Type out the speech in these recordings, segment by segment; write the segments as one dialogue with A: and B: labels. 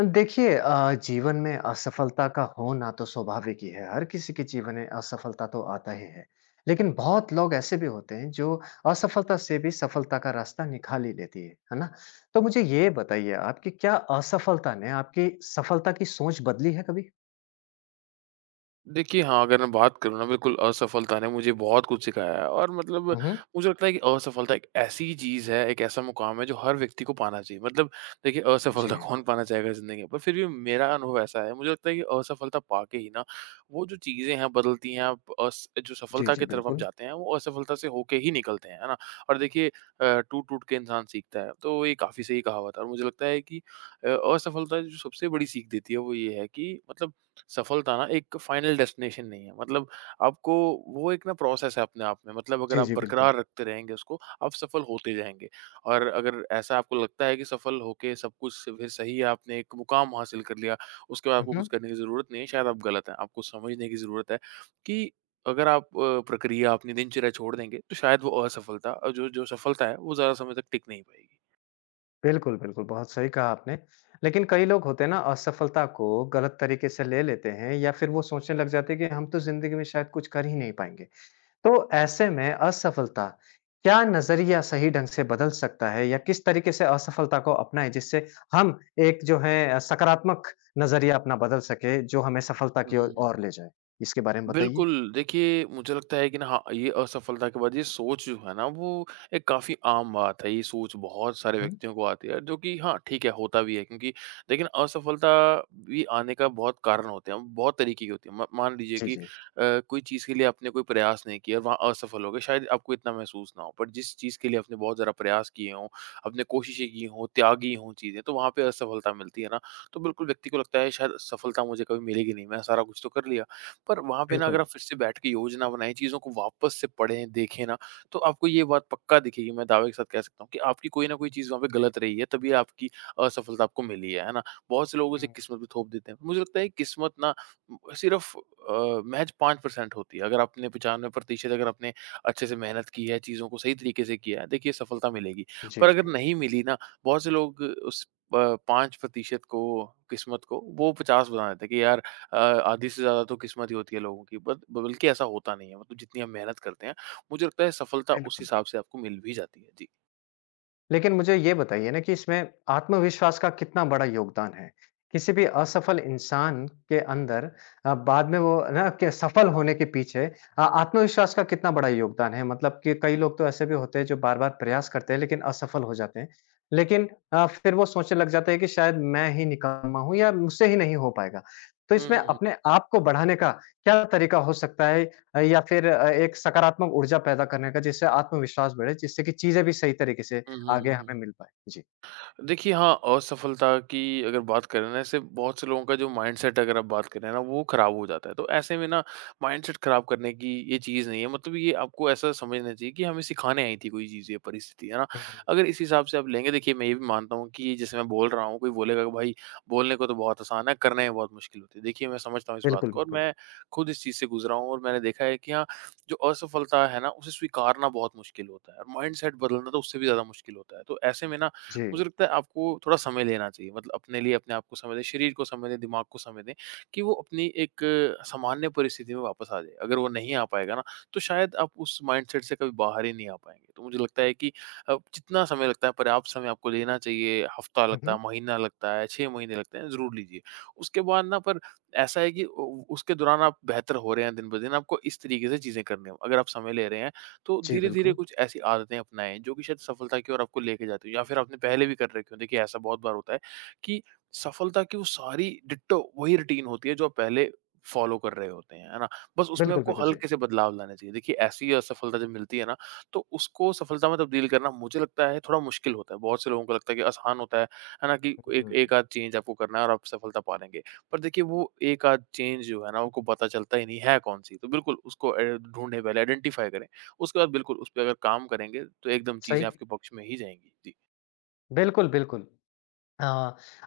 A: देखिए जीवन में असफलता का होना तो स्वाभाविक ही है। हर किसी के जीवन में असफलता तो आता ही है। लेकिन बहुत लोग ऐसे भी होते हैं जो असफलता से भी सफलता का रास्ता निकाल ही लेती है ना? तो मुझे ये बताइए आप कि क्या असफलता ने आपकी सफलता की सोच बदली है कभी?
B: देखिए, हाँ, अगर मैं बात करूँ ना बिल्कुल असफलता ने मुझे बहुत कुछ सिखाया है और मतलब
A: हुँ, हुँ।
B: मुझे लगता है कि असफलता एक ऐसी चीज़ है, एक ऐसा मुकाम है जो हर व्यक्ति को पाना चाहिए। मतलब देखिए असफलता
A: जी।
B: कौन पाना चाहेगा ज़िंदगी में? पर फिर भी मेरा अनुभव ऐसा है, मुझे लगता है कि असफलता पाके ही ना वो जो चीज़ें हैं बदलती हैं, आप अस जो
A: जी,
B: सफलता
A: जी,
B: की तरफ आप
A: बिल्कुल।
B: जाते हैं वो असफलता से होके ही निकलते हैं, है ना? और देखिए टूट-टूट के इंसान सीखता है, तो ये काफ़ी सही कहावत है और मुझे लगता है कि अ, असफलता जो सबसे बड़ी सीख देती है वो ये है कि मतलब सफलता ना एक फाइनल डेस्टिनेशन नहीं है। मतलब आपको वो एक ना प्रोसेस है अपने आप में। मतलब अगर
A: जी,
B: आप
A: जी, बिल्कुल।
B: बरकरार रखते रहेंगे उसको आप सफल होते जाएँगे। और अगर ऐसा आपको लगता है कि सफल होके सब कुछ फिर सही है, आपने एक मुकाम हासिल कर लिया, उसके बाद
A: हुँ,
B: आपको कुछ
A: हुँ।
B: करने की ज़रूरत नहीं है, शायद आप गलत हैं। आपको समझने की ज़रूरत है कि अगर आप प्रक्रिया अपनी दिनचर्या छोड़ देंगे तो शायद वो असफलता, और जो जो सफलता है वो ज़्यादा समय तक टिक नहीं पाएगी।
A: बिल्कुल, बिल्कुल, बहुत सही कहा आपने। लेकिन कई लोग होते हैं ना असफलता को गलत तरीके से ले लेते हैं या फिर वो सोचने लग जाते हैं कि हम तो ज़िंदगी में शायद कुछ कर ही नहीं पाएँगे। तो ऐसे में असफलता क्या नज़रिया सही ढंग से बदल सकता है या किस तरीके से असफलता को अपनाएँ जिससे हम एक जो है सकारात्मक नज़रिया अपना बदल सके जो हमें सफलता
B: हुँ,
A: की ओर
B: हुँ, हुँ।
A: ओर ले जाए? इसके बारे में बताइए।
B: बिल्कुल, देखिए मुझे लगता है कि ना हाँ, ये असफलता के बाद ये सोच जो है ना वो एक काफ़ी आम बात है, ये सोच बहुत सारे
A: हुँ।
B: व्यक्तियों को आती है जो कि हाँ, ठीक है, होता भी है क्योंकि लेकिन असफलता भी आने का बहुत कारण होते हैं, बहुत तरीके की होती है। म मान लीजिए
A: जी,
B: कि
A: जी।
B: कोई चीज़ के लिए आपने कोई प्रयास नहीं किया और वहाँ असफल हो गए, शायद आपको इतना महसूस ना हो, पर जिस चीज़ के लिए आपने बहुत ज़्यादा प्रयास किए हों, आपने कोशिशें की हों, त्यागी हों चीज़ें, तो वहाँ पे असफलता मिलती है ना, तो बिल्कुल व्यक्ति को लगता है शायद सफलता मुझे कभी मिलेगी नहीं, मैं सारा कुछ तो कर लिया। पर वहाँ पे ना अगर
A: बिल्कुल।
B: आप फिर से बैठ के योजना बनाएँ, चीज़ों को वापस से पढ़ें, देखें ना, तो आपको ये बात पक्का दिखेगी। मैं दावे के साथ कह सकता हूँ कि आपकी कोई ना कोई चीज़ वहाँ पे गलत रही है, तभी आपकी असफलता आपको मिली है ना? बहुत से लोग उसे
A: हुँ।
B: किस्मत पे थोप देते हैं। मुझे लगता है किस्मत ना सिर्फ़ महज़ 5% होती है। अगर आपने 95% अगर आपने अच्छे से मेहनत की है, चीज़ों को सही तरीके से किया है, देखिए सफलता मिलेगी।
A: जी,
B: पर अगर
A: जी।
B: नहीं मिली ना, बहुत से लोग उस प 5% को, किस्मत को, वो 50 बना देते हैं कि यार आधी से ज़्यादा तो किस्मत ही होती है लोगों की। बट बल्कि ऐसा होता नहीं है। मतलब जितनी आप मेहनत करते हैं मुझे लगता है सफलता उस
A: बिल्कुल।
B: हिसाब से आपको मिल भी जाती है। जी।
A: लेकिन मुझे ये बताइए ना कि इसमें आत्मविश्वास का कितना बड़ा योगदान है? किसी भी असफल इंसान के अंदर बाद में वो ना के सफल होने के पीछे आत्मविश्वास का कितना बड़ा योगदान है? मतलब कि कई लोग तो ऐसे भी होते हैं जो बार-बार प्रयास करते हैं लेकिन असफल हो जाते हैं। लेकिन फिर वो सोचने लग जाते हैं कि शायद मैं ही निकम्मा हूँ या मुझसे ही नहीं हो पाएगा। तो
B: हम्म,
A: इसमें
B: हम्म,
A: अपने आप को बढ़ाने का क्या तरीका हो सकता है? या फिर एक सकारात्मक ऊर्जा पैदा करने का जिससे आत्मविश्वास बढ़े, जिससे कि चीज़ें भी सही तरीके से
B: हम्म, हम्म,
A: आगे
B: हम्म, हम्म।
A: हमें मिल पाए। जी।
B: देखिए हाँ, असफलता की अगर बात करें ना, ऐसे बहुत से लोगों का जो माइंडसेट अगर आप बात करें ना वो खराब हो जाता है। तो ऐसे में ना माइंडसेट खराब करने की ये चीज़ नहीं है। मतलब ये आपको ऐसा समझना चाहिए कि हमें सिखाने आई थी कोई चीज़ ये परिस्थिति, है ना?
A: हुँ,
B: अगर इस हिसाब से आप लेंगे देखिए, मैं ये भी मानता हूँ कि जैसे मैं बोल रहा हूँ, कोई बोलेगा कि भाई बोलने को तो बहुत आसान है, करने में बहुत मुश्किल होती है। देखिए मैं समझता हूँ इस बात
A: बिल्कुल,
B: को, और
A: बिल्कुल।
B: मैं खुद इस चीज़ से गुज़रा हूँ और मैंने देखा है कि हाँ, जो असफलता है ना उसे स्वीकारना बहुत मुश्किल होता है, और माइंडसेट बदलना तो उससे भी ज़्यादा मुश्किल होता है। तो ऐसे में ना
A: जी।
B: मुझे लगता है आपको थोड़ा समय लेना चाहिए। मतलब अपने लिए अपने आप को समय दें, शरीर को समय दें, दिमाग को समय दें कि वो अपनी एक सामान्य परिस्थिति में वापस आ जाए। अगर वो नहीं आ पाएगा ना, तो शायद आप उस माइंडसेट से कभी बाहर ही नहीं आ पाएँगे। तो मुझे लगता है कि जितना समय लगता है पर्याप्त समय आपको लेना चाहिए। हफ्ता
A: हुँ,
B: लगता है,
A: हुँ।
B: महीना लगता है, 6 महीने लगते हैं, ज़रूर लीजिए। उसके बाद ना पर ऐसा है कि उ उसके दौरान आप बेहतर हो रहे हैं दिन-ब-दिन, आपको इस तरीके से चीज़ें करनी हो। अगर आप समय ले रहे हैं तो
A: जी,
B: धीरे-धीरे
A: बिल्कुल।
B: कुछ ऐसी आदतें अपनाएँ जो कि शायद सफलता की ओर आपको लेके जाती हो या फिर आपने पहले भी कर रखी हो। देखिए ऐसा बहुत बार होता है कि सफलता की वो सारी डिट्टो वही रूटीन होती है जो आप पहले फॉलो कर रहे होते हैं, है ना? बस उसमें
A: बिल्कुल,
B: आपको
A: बिल्कुल, जी।
B: हल्के से बदलाव लाने चाहिए। देखिए ऐसी असफलता जब मिलती है ना, तो उसको सफलता में तब्दील करना मुझे लगता है थोड़ा मुश्किल होता है। बहुत से लोगों को लगता है कि आसान होता है ना? कि एक
A: हुँ,
B: एक आध चेंज आपको करना है और आप सफलता पा लेंगे। पर देखिए वो एक आध चेंज जो है ना, आपको पता चलता ही नहीं है कौन-सी। तो बिल्कुल उसको ए ढूँढें, पहले आइडेंटिफ़ाई करें। उसके बाद बिल्कुल उस पे अगर काम करेंगे, तो एकदम
A: सही।
B: चीज़ें आपके पक्ष में ही जाएँगी। जी।
A: बिल्कुल, बिल्कुल। अ,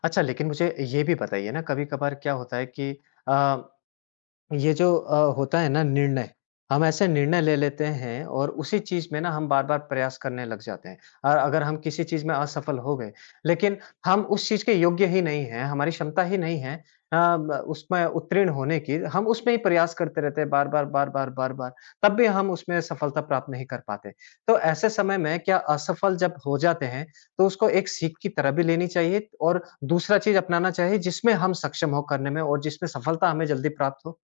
A: अच्छा लेकिन मुझे ये भी बताइए ना कभी-कभार क्या होता है कि अ ये जो होता है ना निर्णय, हम ऐसे निर्णय ले लेते हैं और उसी चीज़ में ना हम बार-बार प्रयास करने लग जाते हैं। अगर हम किसी चीज़ में असफल हो गए, लेकिन हम उस चीज़ के योग्य ही नहीं हैं, हमारी क्षमता ही नहीं है अ, ब उसमें उत्तीर्ण होने की, हम उसमें ही प्रयास करते रहते हैं बार-बार, बार-बार, बार-बार, तब भी हम उसमें सफलता प्राप्त नहीं कर पाते। तो ऐसे समय में क्या असफल जब हो जाते हैं, तो उसको एक सीख की तरह भी लेनी चाहिए और दूसरा चीज़ अपनाना चाहिए जिसमें हम सक्षम हो करने में और जिसमें सफलता हमें जल्दी प्राप्त हो।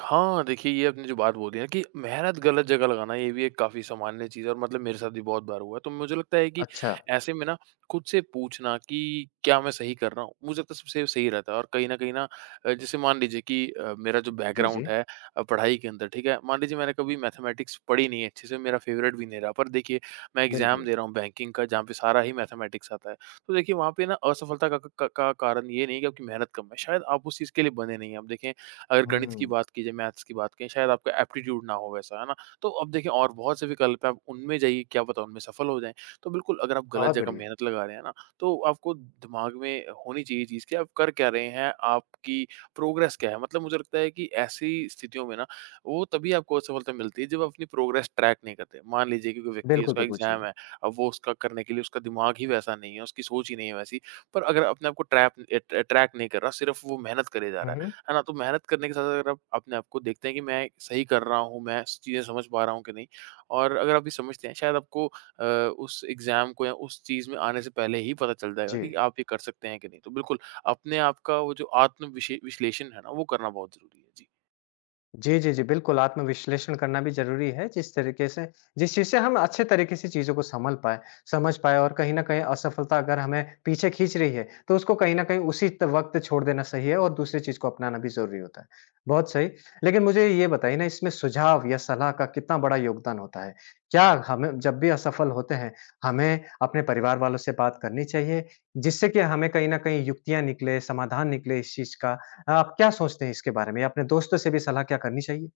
B: हाँ, देखिए ये आपने जो बात बोली ना कि मेहनत गलत जगह लगाना, ये भी एक काफ़ी सामान्य चीज़ है और मतलब मेरे साथ भी बहुत बार हुआ है। तो मुझे लगता है कि
A: अच्छा,
B: ऐसे में ना खुद से पूछना कि क्या मैं सही कर रहा हूँ, मुझे लगता है सबसे सही रहता है। और कहीं न कहीं ना जैसे मान लीजिए कि मेरा जो
A: जी, जी,
B: बैकग्राउंड है पढ़ाई के अंदर, ठीक है? मान लीजिए मैंने कभी मैथमेटिक्स पढ़ी नहीं है अच्छे से, मेरा फ़ेवरेट भी नहीं रहा। पर देखिए मैं एग्ज़ाम
A: बिल्कुल।
B: दे रहा हूँ बैंकिंग का जहाँ पे सारा ही मैथमेटिक्स आता है। तो देखिए वहाँ पे ना असफलता का क का कारण ये नहीं कि आपकी मेहनत कम है, शायद आप उस चीज़ के लिए बने नहीं हैं। आप देखें, अगर गणित की
A: हुँ,
B: बात की जाए, मैथ्स की बात करें, शायद आपका एप्टीट्यूड ना हो वैसा, है ना? तो अब देखिए और बहुत से विकल्प हैं, आप उनमें जाइए, क्या पता उनमें सफल हो जाएँ। तो बिल्कुल अगर आप गलत
A: बहुत
B: जगह
A: बढ़िया।
B: मेहनत लगा रहे हैं ना, तो आपको दिमाग में होनी चाहिए ये चीज़ कि आप कर क्या रहे हैं, आपकी प्रोग्रेस क्या है? मतलब मुझे लगता है कि ऐसी स्थितियों में ना, वो तभी आपको असफलता मिलती है जब आप अपनी प्रोग्रेस ट्रैक नहीं करते। मान लीजिए कि कोई व्यक्ति है,
A: बिल्कुल,
B: उसका
A: बिल्कुल, जी।
B: एग्ज़ाम है, अब वो उसका करने के लिए उसका दिमाग ही वैसा नहीं है, उसकी सोच ही नहीं है वैसी। पर अगर अपने आप को ट्रैक नहीं कर रहा, सिर्फ़ वो मेहनत करे जा
A: हुँ,
B: रहा
A: हुँ,
B: है ना? तो मेहनत करने के साथ-साथ अगर आप अपने आप को देखते हैं कि मैं सही कर रहा हूँ, मैं स चीज़ें समझ पा रहा हूँ कि नहीं, और अगर आप ये समझते हैं, शायद आपको उस एग्ज़ाम को या उस चीज़ में आने से पहले ही पता चल जाएगा
A: जी।
B: कि आप ये कर सकते हैं कि नहीं। तो बिल्कुल, अपने आप का वो जो आत्म विशे विश्लेषण है ना, वो करना बहुत ज़रूरी है। जी।
A: जी, जी, जी। बिल्कुल, आत्मविश्लेषण करना भी ज़रूरी है, जिस तरीके से जिस चीज़ से हम अच्छे तरीके से चीज़ों को संभल पाएँ, समझ पाएँ और कहीं न कहीं असफलता अगर हमें पीछे खींच रही है, तो उसको कहीं न कहीं उसी त वक़्त छोड़ देना सही है और दूसरी चीज़ को अपनाना भी ज़रूरी होता है। बहुत सही, लेकिन मुझे ये बताइए ना, इसमें सुझाव या सलाह का कितना बड़ा योगदान होता है? क्या हमें जब भी असफल होते हैं, हमें अपने परिवार वालों से बात करनी चाहिए, जिससे कि हमें कहीं न कहीं युक्तियाँ निकले, समाधान निकले इस चीज़ का? आप क्या सोचते हैं इसके बारे में? अपने दोस्तों से भी सलाह क्या करनी चाहिए?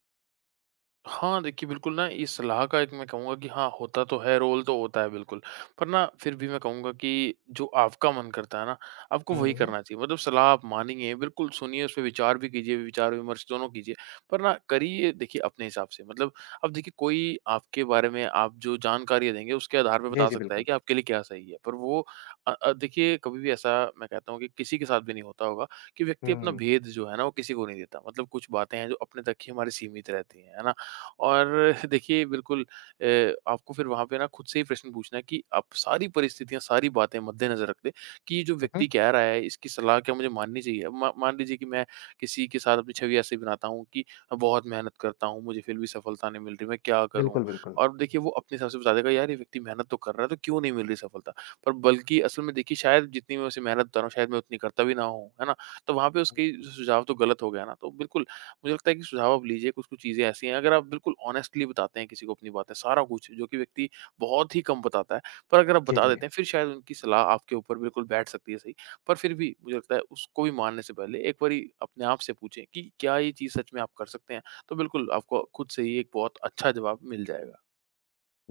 B: हाँ, देखिए बिल्कुल ना, इस सलाह का, एक मैं कहूँगा कि हाँ, होता तो है, रोल तो होता है बिल्कुल। पर ना फिर भी मैं कहूँगा कि जो आपका मन करता है ना, आपको वही
A: हुँ, हुँ।
B: करना चाहिए। मतलब सलाह आप मानिए, बिल्कुल सुनिए, उस पे विचार भी कीजिए, विचार-विमर्श दोनों कीजिए। पर ना करिए देखिए अपने हिसाब से। मतलब अब देखिए, कोई आपके बारे में आप जो जानकारियाँ देंगे उसके आधार पे
A: जी,
B: बता
A: जी,
B: सकता है
A: बिल्कुल।
B: कि आपके लिए क्या सही है। पर वो देखिए कभी भी ऐसा मैं कहता हूँ कि किसी के साथ भी नहीं होता होगा कि व्यक्ति अपना
A: हुँ।
B: भेद जो है ना वो किसी को नहीं देता। मतलब कुछ बातें हैं जो अपने तक ही हमारी सीमित रहती हैं, है ना? और देखिए बिल्कुल आपको फिर वहाँ पे ना खुद से ही प्रश्न पूछना है कि आप सारी परिस्थितियाँ, सारी बातें मद्देनज़र रखते कि ये जो
A: हुँ,
B: व्यक्ति
A: हुँ।
B: कह रहा है, इसकी सलाह क्या मुझे माननी चाहिए? अब मा मान लीजिए कि मैं किसी के साथ अपनी छवि ऐसे बनाता हूँ कि बहुत मेहनत करता हूँ, मुझे फिर भी सफलता नहीं मिल रही, मैं क्या करूँ?
A: बिल्कुल, बिल्कुल।
B: और देखिए वो अपने हिसाब से बता देगा, यार ये व्यक्ति मेहनत तो कर रहा है, तो क्यों नहीं मिल रही सफलता? पर बल्कि असल में देखिए शायद जितनी मैं उसे मेहनत बता रहा हूँ, शायद मैं उतनी करता भी ना हूँ, है ना? तो वहाँ पे उसके सुझाव तो गलत हो गया ना, तो बिल्कुल मुझे लगता है कि सुझाव आप लीजिए। कुछ-कुछ चीज़ें ऐसी हैं, अगर आप बिल्कुल ऑनेस्टली बताते हैं किसी को अपनी बातें, सारा कुछ, जो कि व्यक्ति बहुत ही कम बताता है। पर अगर आप
A: जी,
B: बता
A: जी।
B: देते हैं, फिर शायद उनकी सलाह आपके ऊपर बिल्कुल बैठ सकती है सही। पर फिर भी मुझे लगता है उसको भी मानने से पहले एक बारी अपने आप से पूछें कि क्या ये चीज़ सच में आप कर सकते हैं? तो बिल्कुल आपको खुद से ही एक बहुत अच्छा जवाब मिल जाएगा।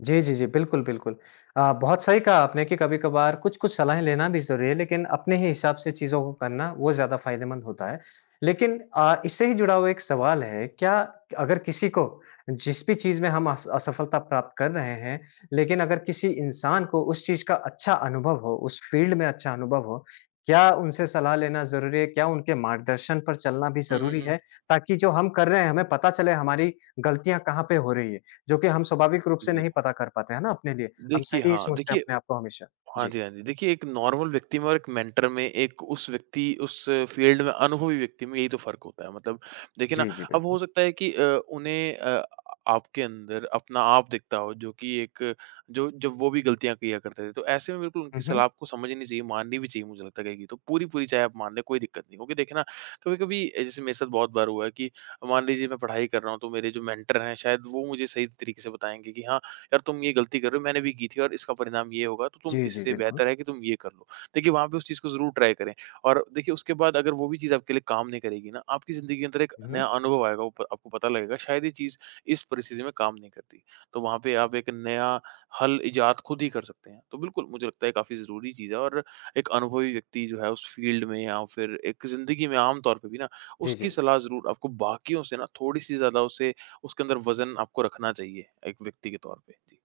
A: जी, जी, जी। बिल्कुल, बिल्कुल। बहुत सही कहा आपने कि कभी-कभार कुछ-कुछ सलाहें लेना भी ज़रूरी है, लेकिन अपने ही हिसाब से चीज़ों को करना वो ज़्यादा फ़ायदेमंद होता है। लेकिन इससे ही जुड़ा हुआ एक सवाल है, क्या अगर किसी को जिस भी चीज़ में हम अस असफलता प्राप्त कर रहे हैं, लेकिन अगर किसी इंसान को उस चीज़ का अच्छा अनुभव हो, उस फ़ील्ड में अच्छा अनुभव हो, क्या उनसे सलाह लेना ज़रूरी है? क्या उनके मार्गदर्शन पर चलना भी
B: हुँ, हुँ,
A: ज़रूरी
B: हुँ।
A: है? ताकि जो हम कर रहे हैं, हमें पता चले हमारी गलतियाँ कहाँ पे हो रही है। जो कि हम स्वाभाविक रूप से
B: जी।
A: नहीं पता कर पाते हैं ना अपने लिए। हम
B: देखिए
A: सही
B: हाँ,
A: सोचते हैं
B: देखिए।
A: अपने आप को हमेशा।
B: हाँ
A: जी।
B: जी, हाँ जी। देखिए एक नॉर्मल व्यक्ति में और एक मेंटर में एक उस व्यक्ति उस फ़ील्ड में अनुभवी व्यक्ति में यही तो फ़र्क होता है। मतलब देखिए ना,
A: जी, जी,
B: अब हो
A: बिल्कुल।
B: सकता है कि उन्हें आपके अंदर अपना आप दिखता हो, जो कि एक जो जब वो भी गलतियाँ किया करते थे। तो ऐसे में बिल्कुल उनकी
A: हुँ, हुँ।
B: सलाह आपको समझनी चाहिए, माननी भी चाहिए मुझे लगता है। कहीं की तो पूरी-पूरी चाहे आप मान लें कोई दिक्कत नहीं। क्योंकि देखिए ना, कभी-कभी जैसे मेरे साथ बहुत बार हुआ है कि मान लीजिए मैं पढ़ाई कर रहा हूँ तो मेरे जो मेंटर हैं शायद वो मुझे सही तरीके से बताएँगे कि हाँ, यार तुम ये गलती कर रहे हो, मैंने भी की थी और इसका परिणाम ये होगा, तो तुम
A: जी, जी,
B: इससे
A: बिल्कुल।
B: बेहतर है कि तुम ये कर लो। देखिए वहाँ पे उस चीज़ को ज़रूर ट्राई करें और देखिए उसके बाद अगर वो भी चीज़ आपके लिए काम नहीं करेगी ना, आपकी ज़िंदगी के अंदर एक
A: हुँ,
B: नया
A: हुँ।
B: अनुभव आएगा, वो प आपको पता लगेगा शायद ये चीज़ इस परिस्थिति में काम नहीं करती। तो वहाँ पे आप एक नया हल इजाद खुद ही कर सकते हैं। तो बिल्कुल मुझे लगता है काफ़ी ज़रूरी चीज़ है। और एक अनुभवी व्यक्ति जो है उस फ़ील्ड में या फिर एक ज़िंदगी में आम तौर पे भी ना,
A: जी,
B: उसकी
A: जी।
B: सलाह ज़रूर आपको बाकियों से ना थोड़ी-सी ज़्यादा उसे उसके अंदर वज़न आपको रखना चाहिए, एक व्यक्ति के तौर पे। जी।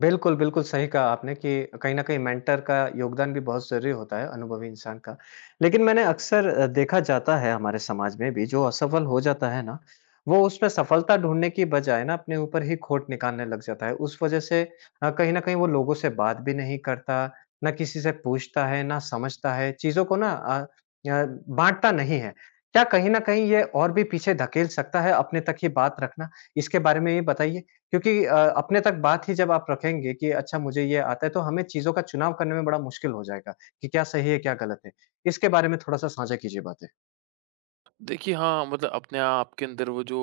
A: बिल्कुल, बिल्कुल सही कहा आपने कि कहीं न कहीं मेंटर का योगदान भी बहुत ज़रूरी होता है, अनुभवी इंसान का। लेकिन मैंने अक्सर देखा जाता है हमारे समाज में भी जो असफल हो जाता है ना, वो उसमें सफलता ढूँढने की बजाय ना अपने ऊपर ही खोट निकालने लग जाता है। उस वज़ह से कहीं न कहीं वो लोगों से बात भी नहीं करता, ना किसी से पूछता है, ना समझता है, चीज़ों को ना अ, बाँटता नहीं है। क्या कहीं न कहीं ये और भी पीछे धकेल सकता है अपने तक ही बात रखना? इसके बारे में ये बताइए। क्योंकि अपने तक बात ही जब आप रखेंगे कि अच्छा मुझे ये आता है, तो हमें चीज़ों का चुनाव करने में बड़ा मुश्किल हो जाएगा कि क्या सही है, क्या गलत है। इसके बारे में थोड़ा-सा साझा कीजिए बातें।
B: देखिए हाँ, मतलब अपने आप के अंदर वो जो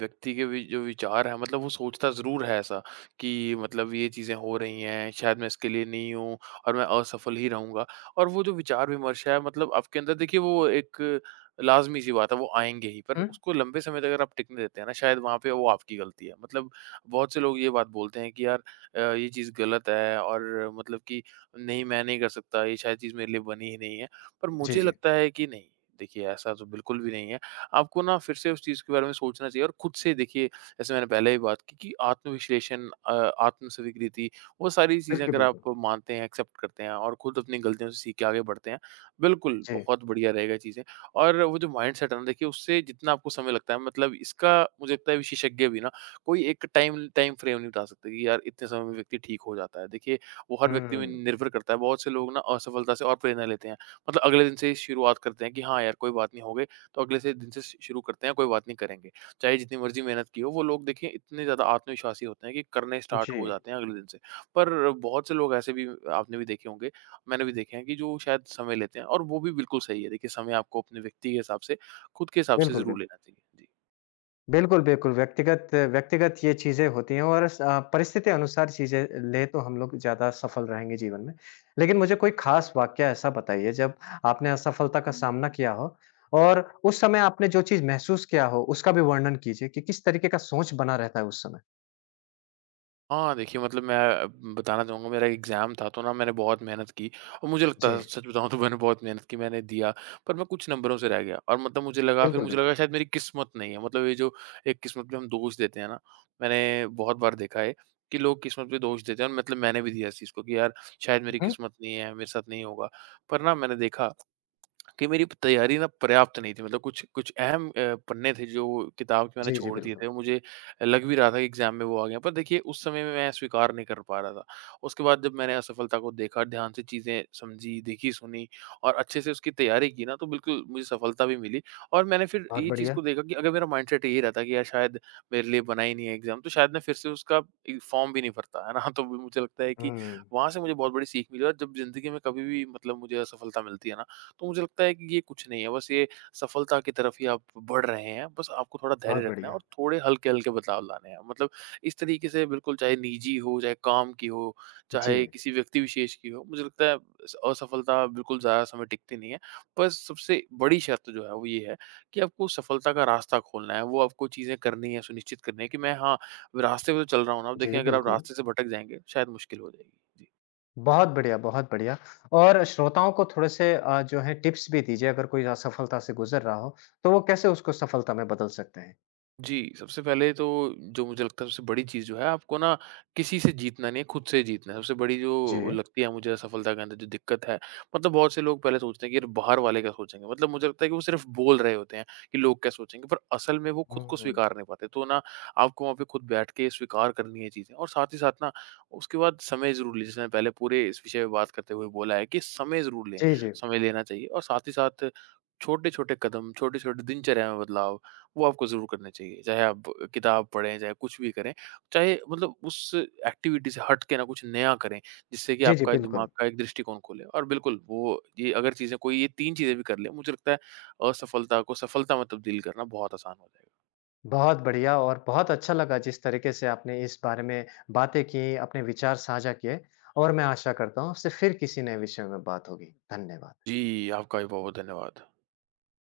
B: व्यक्ति के वि जो विचार हैं, मतलब वो सोचता ज़रूर है ऐसा कि मतलब ये चीज़ें हो रही हैं, शायद मैं इसके लिए नहीं हूँ और मैं असफल ही रहूँगा। और वो जो विचार-विमर्श है मतलब आपके अंदर, देखिए वो एक लाज़मी-सी बात है, वो आएँगे ही पर
A: हुँ?
B: उसको लंबे समय तक अगर आप टिकने देते हैं ना, शायद वहाँ पे वो आपकी गलती है। मतलब बहुत से लोग ये बात बोलते हैं कि यार ये चीज़ गलत है और मतलब कि नहीं मैं नहीं कर सकता, ये शायद चीज़ मेरे लिए बनी ही नहीं है। पर
A: जी,
B: मुझे
A: जी।
B: लगता है कि नहीं, देखिए ऐसा तो बिल्कुल भी नहीं है। आपको ना फिर से उस चीज़ के बारे में सोचना चाहिए और खुद से देखिए, जैसे मैंने पहले भी बात की कि आत्मविश्लेषण, आत्म-स्वीकृति, वो सारी चीज़ें
A: बिल्कुल,
B: अगर
A: बिल्कुल।
B: आप मानते हैं, एक्सेप्ट करते हैं और खुद अपनी गलतियों से सीख के आगे बढ़ते हैं, बिल्कुल
A: जी।
B: बहुत बढ़िया रहेगा चीज़ें। और वो जो माइंडसेट है ना, देखिए उससे जितना आपको समय लगता है, मतलब इसका मुझे लगता है विशेषज्ञ भी ना कोई एक टाइम टाइम फ्रेम नहीं बता सकते कि यार इतने समय में व्यक्ति ठीक हो जाता है। देखिए, वो हर व्यक्ति में
A: हुँ।
B: निर्भर करता है। बहुत से लोग ना असफलता से और प्रेरणा लेते हैं। मतलब अगले दिन से ही शुरुआत करते हैं कि हाँ यार कोई बात नहीं, हो गए, तो अगले से दिन से श शुरू करते हैं, कोई बात नहीं करेंगे। चाहे जितनी मर्ज़ी मेहनत की हो, वो लोग देखिए इतने ज़्यादा आत्मविश्वासी होते हैं कि करने स्टार्ट
A: जी।
B: हो जाते हैं अगले दिन से। पर बहुत से लोग ऐसे भी आपने भी देखे होंगे, मैंने भी देखे हैं कि जो शायद समय लेते हैं और वो भी बिल्कुल सही है। देखिए समय आपको अपने व्यक्ति के हिसाब से, खुद के हिसाब से
A: बिल्कुल,
B: ज़रूर
A: बिल्कुल।
B: लेना चाहिए। जी।
A: बिल्कुल, बिल्कुल। व्यक्तिगत व्यक्तिगत ये चीज़ें होती हैं और परिस्थिति अनुसार चीज़ें लें तो हम लोग ज़्यादा सफल रहेंगे जीवन में। लेकिन मुझे कोई ख़ास वाक़या ऐसा बताइए जब आपने असफलता का सामना किया हो और उस समय आपने जो चीज़ महसूस किया हो उसका भी वर्णन कीजिए कि किस तरीके का सोच बना रहता है उस समय?
B: हाँ, देखिए मतलब मैं बताना चाहूँगा मेरा एग्ज़ाम था तो ना मैंने बहुत मेहनत की और मुझे लगता
A: जी।
B: था, सच बताऊँ तो मैंने बहुत मेहनत की, मैंने दिया पर मैं कुछ नंबरों से रह गया। और मतलब
A: बिल्कुल,
B: मुझे
A: बिल्कुल।
B: लगा शायद मेरी किस्मत नहीं है। मतलब ये जो एक किस्मत पे हम दोष देते हैं ना, मैंने बहुत बार देखा है कि लोग किस्मत पे दोष देते हैं और मतलब मैंने भी दिया इस चीज़ को कि यार शायद मेरी
A: हुँ, हुँ।
B: किस्मत नहीं है, मेरे साथ नहीं होगा। पर ना मैंने देखा कि मेरी तैयारी ना पर्याप्त नहीं थी, मतलब कुछ कुछ अहम पन्ने थे जो किताब के मैंने
A: जी, जी,
B: छोड़ दिए
A: बिल्कुल।
B: थे, मुझे लग भी रहा था कि एग्ज़ाम में वो आ गए हैं, पर देखिए उस समय में मैं स्वीकार नहीं कर पा रहा था। उसके बाद जब मैंने असफलता को देखा, ध्यान से चीज़ें समझी, देखी, सुनी और अच्छे से उसकी तैयारी की ना, तो बिल्कुल मुझे सफलता भी मिली। और मैंने फिर
A: बहुत
B: ये चीज़
A: बढ़िया।
B: को देखा कि अगर मेरा माइंडसेट यही रहता कि यार शायद मेरे लिए बना ही नहीं है एग्ज़ाम, तो शायद मैं फिर से उसका फॉर्म भी नहीं भरता, है ना? तो मुझे लगता है कि
A: हुँ,
B: वहाँ से मुझे बहुत बड़ी सीख मिली। और जब ज़िंदगी में कभी भी मतलब मुझे असफलता मिलती है ना, तो मुझे लगता है कि ये कुछ नहीं है, बस ये सफलता की तरफ ही आप बढ़ रहे हैं। बस आपको थोड़ा
A: बहुत
B: धैर्य रखना है
A: बढ़िया।
B: और थोड़े हल्के-हल्के बदलाव लाने हैं। मतलब इस तरीके से, बिल्कुल, चाहे निजी हो, चाहे काम की हो, चाहे
A: जी,
B: किसी व्यक्ति विशेष की हो, मुझे लगता है स असफलता बिल्कुल ज़्यादा समय टिकती नहीं है। बस सबसे बड़ी शर्त जो है वो ये है कि आपको सफलता का रास्ता खोलना है, वो आपको चीज़ें करनी है, सुनिश्चित करनी है कि मैं हाँ, रास्ते पे तो चल रहा हूँ ना। अब
A: जी,
B: देखिए अगर आप
A: बिल्कुल।
B: रास्ते से भटक जाएँगे, शायद मुश्किल हो जाएगी। जी।
A: बहुत बढ़िया, बहुत बढ़िया। और श्रोताओं को थोड़े-से जो है टिप्स भी दीजिए अगर कोई असफलता से गुज़र रहा हो, तो वो कैसे उसको सफलता में बदल सकते हैं?
B: जी, सबसे पहले तो जो मुझे लगता है सबसे बड़ी चीज़ जो है आपको ना, किसी से जीतना नहीं है, खुद से जीतना है। सबसे बड़ी जो
A: जी।
B: लगती है मुझे असफलता के अंदर जो दिक्कत है, मतलब बहुत से लोग पहले सोचते हैं कि यार बाहर वाले क्या सोचेंगे? मतलब मुझे लगता है कि वो सिर्फ़ बोल रहे होते हैं कि लोग क्या सोचेंगे? पर असल में वो खुद को
A: हुँ।
B: स्वीकार नहीं पाते। तो ना आपको वहाँ पे खुद बैठ के स्वीकार करनी है चीज़ें और साथ ही साथ ना उसके बाद समय ज़रूर लीजिए। जैसे मैंने पहले पूरे इस विषय पे बात करते हुए बोला है कि समय ज़रूर लें,
A: जी, जी।
B: समय लेना चाहिए और साथ ही साथ छोटे-छोटे कदम, छोटे-छोटे दिनचर्या में बदलाव वो आपको ज़रूर करने चाहिए। चाहे आप किताब पढ़ें, चाहे कुछ भी करें, चाहे मतलब उस एक्टिविटी से हट के ना कुछ नया करें, जिससे कि
A: जी, जी,
B: आपका दिमाग
A: बिल्कुल।
B: का एक दृष्टिकोण खुले। और बिल्कुल वो ये अगर चीज़ें कोई ये 3 चीज़ें भी कर लें, मुझे लगता है असफलता को सफलता में तब्दील करना बहुत आसान हो जाएगा।
A: बहुत बढ़िया और बहुत अच्छा लगा जिस तरीके से आपने इस बारे में बातें की, अपने विचार साझा किए और मैं आशा करता हूँ आपसे फिर किसी नए विषय में बात होगी। धन्यवाद।
B: जी, आपका भी बहुत-बहुत धन्यवाद।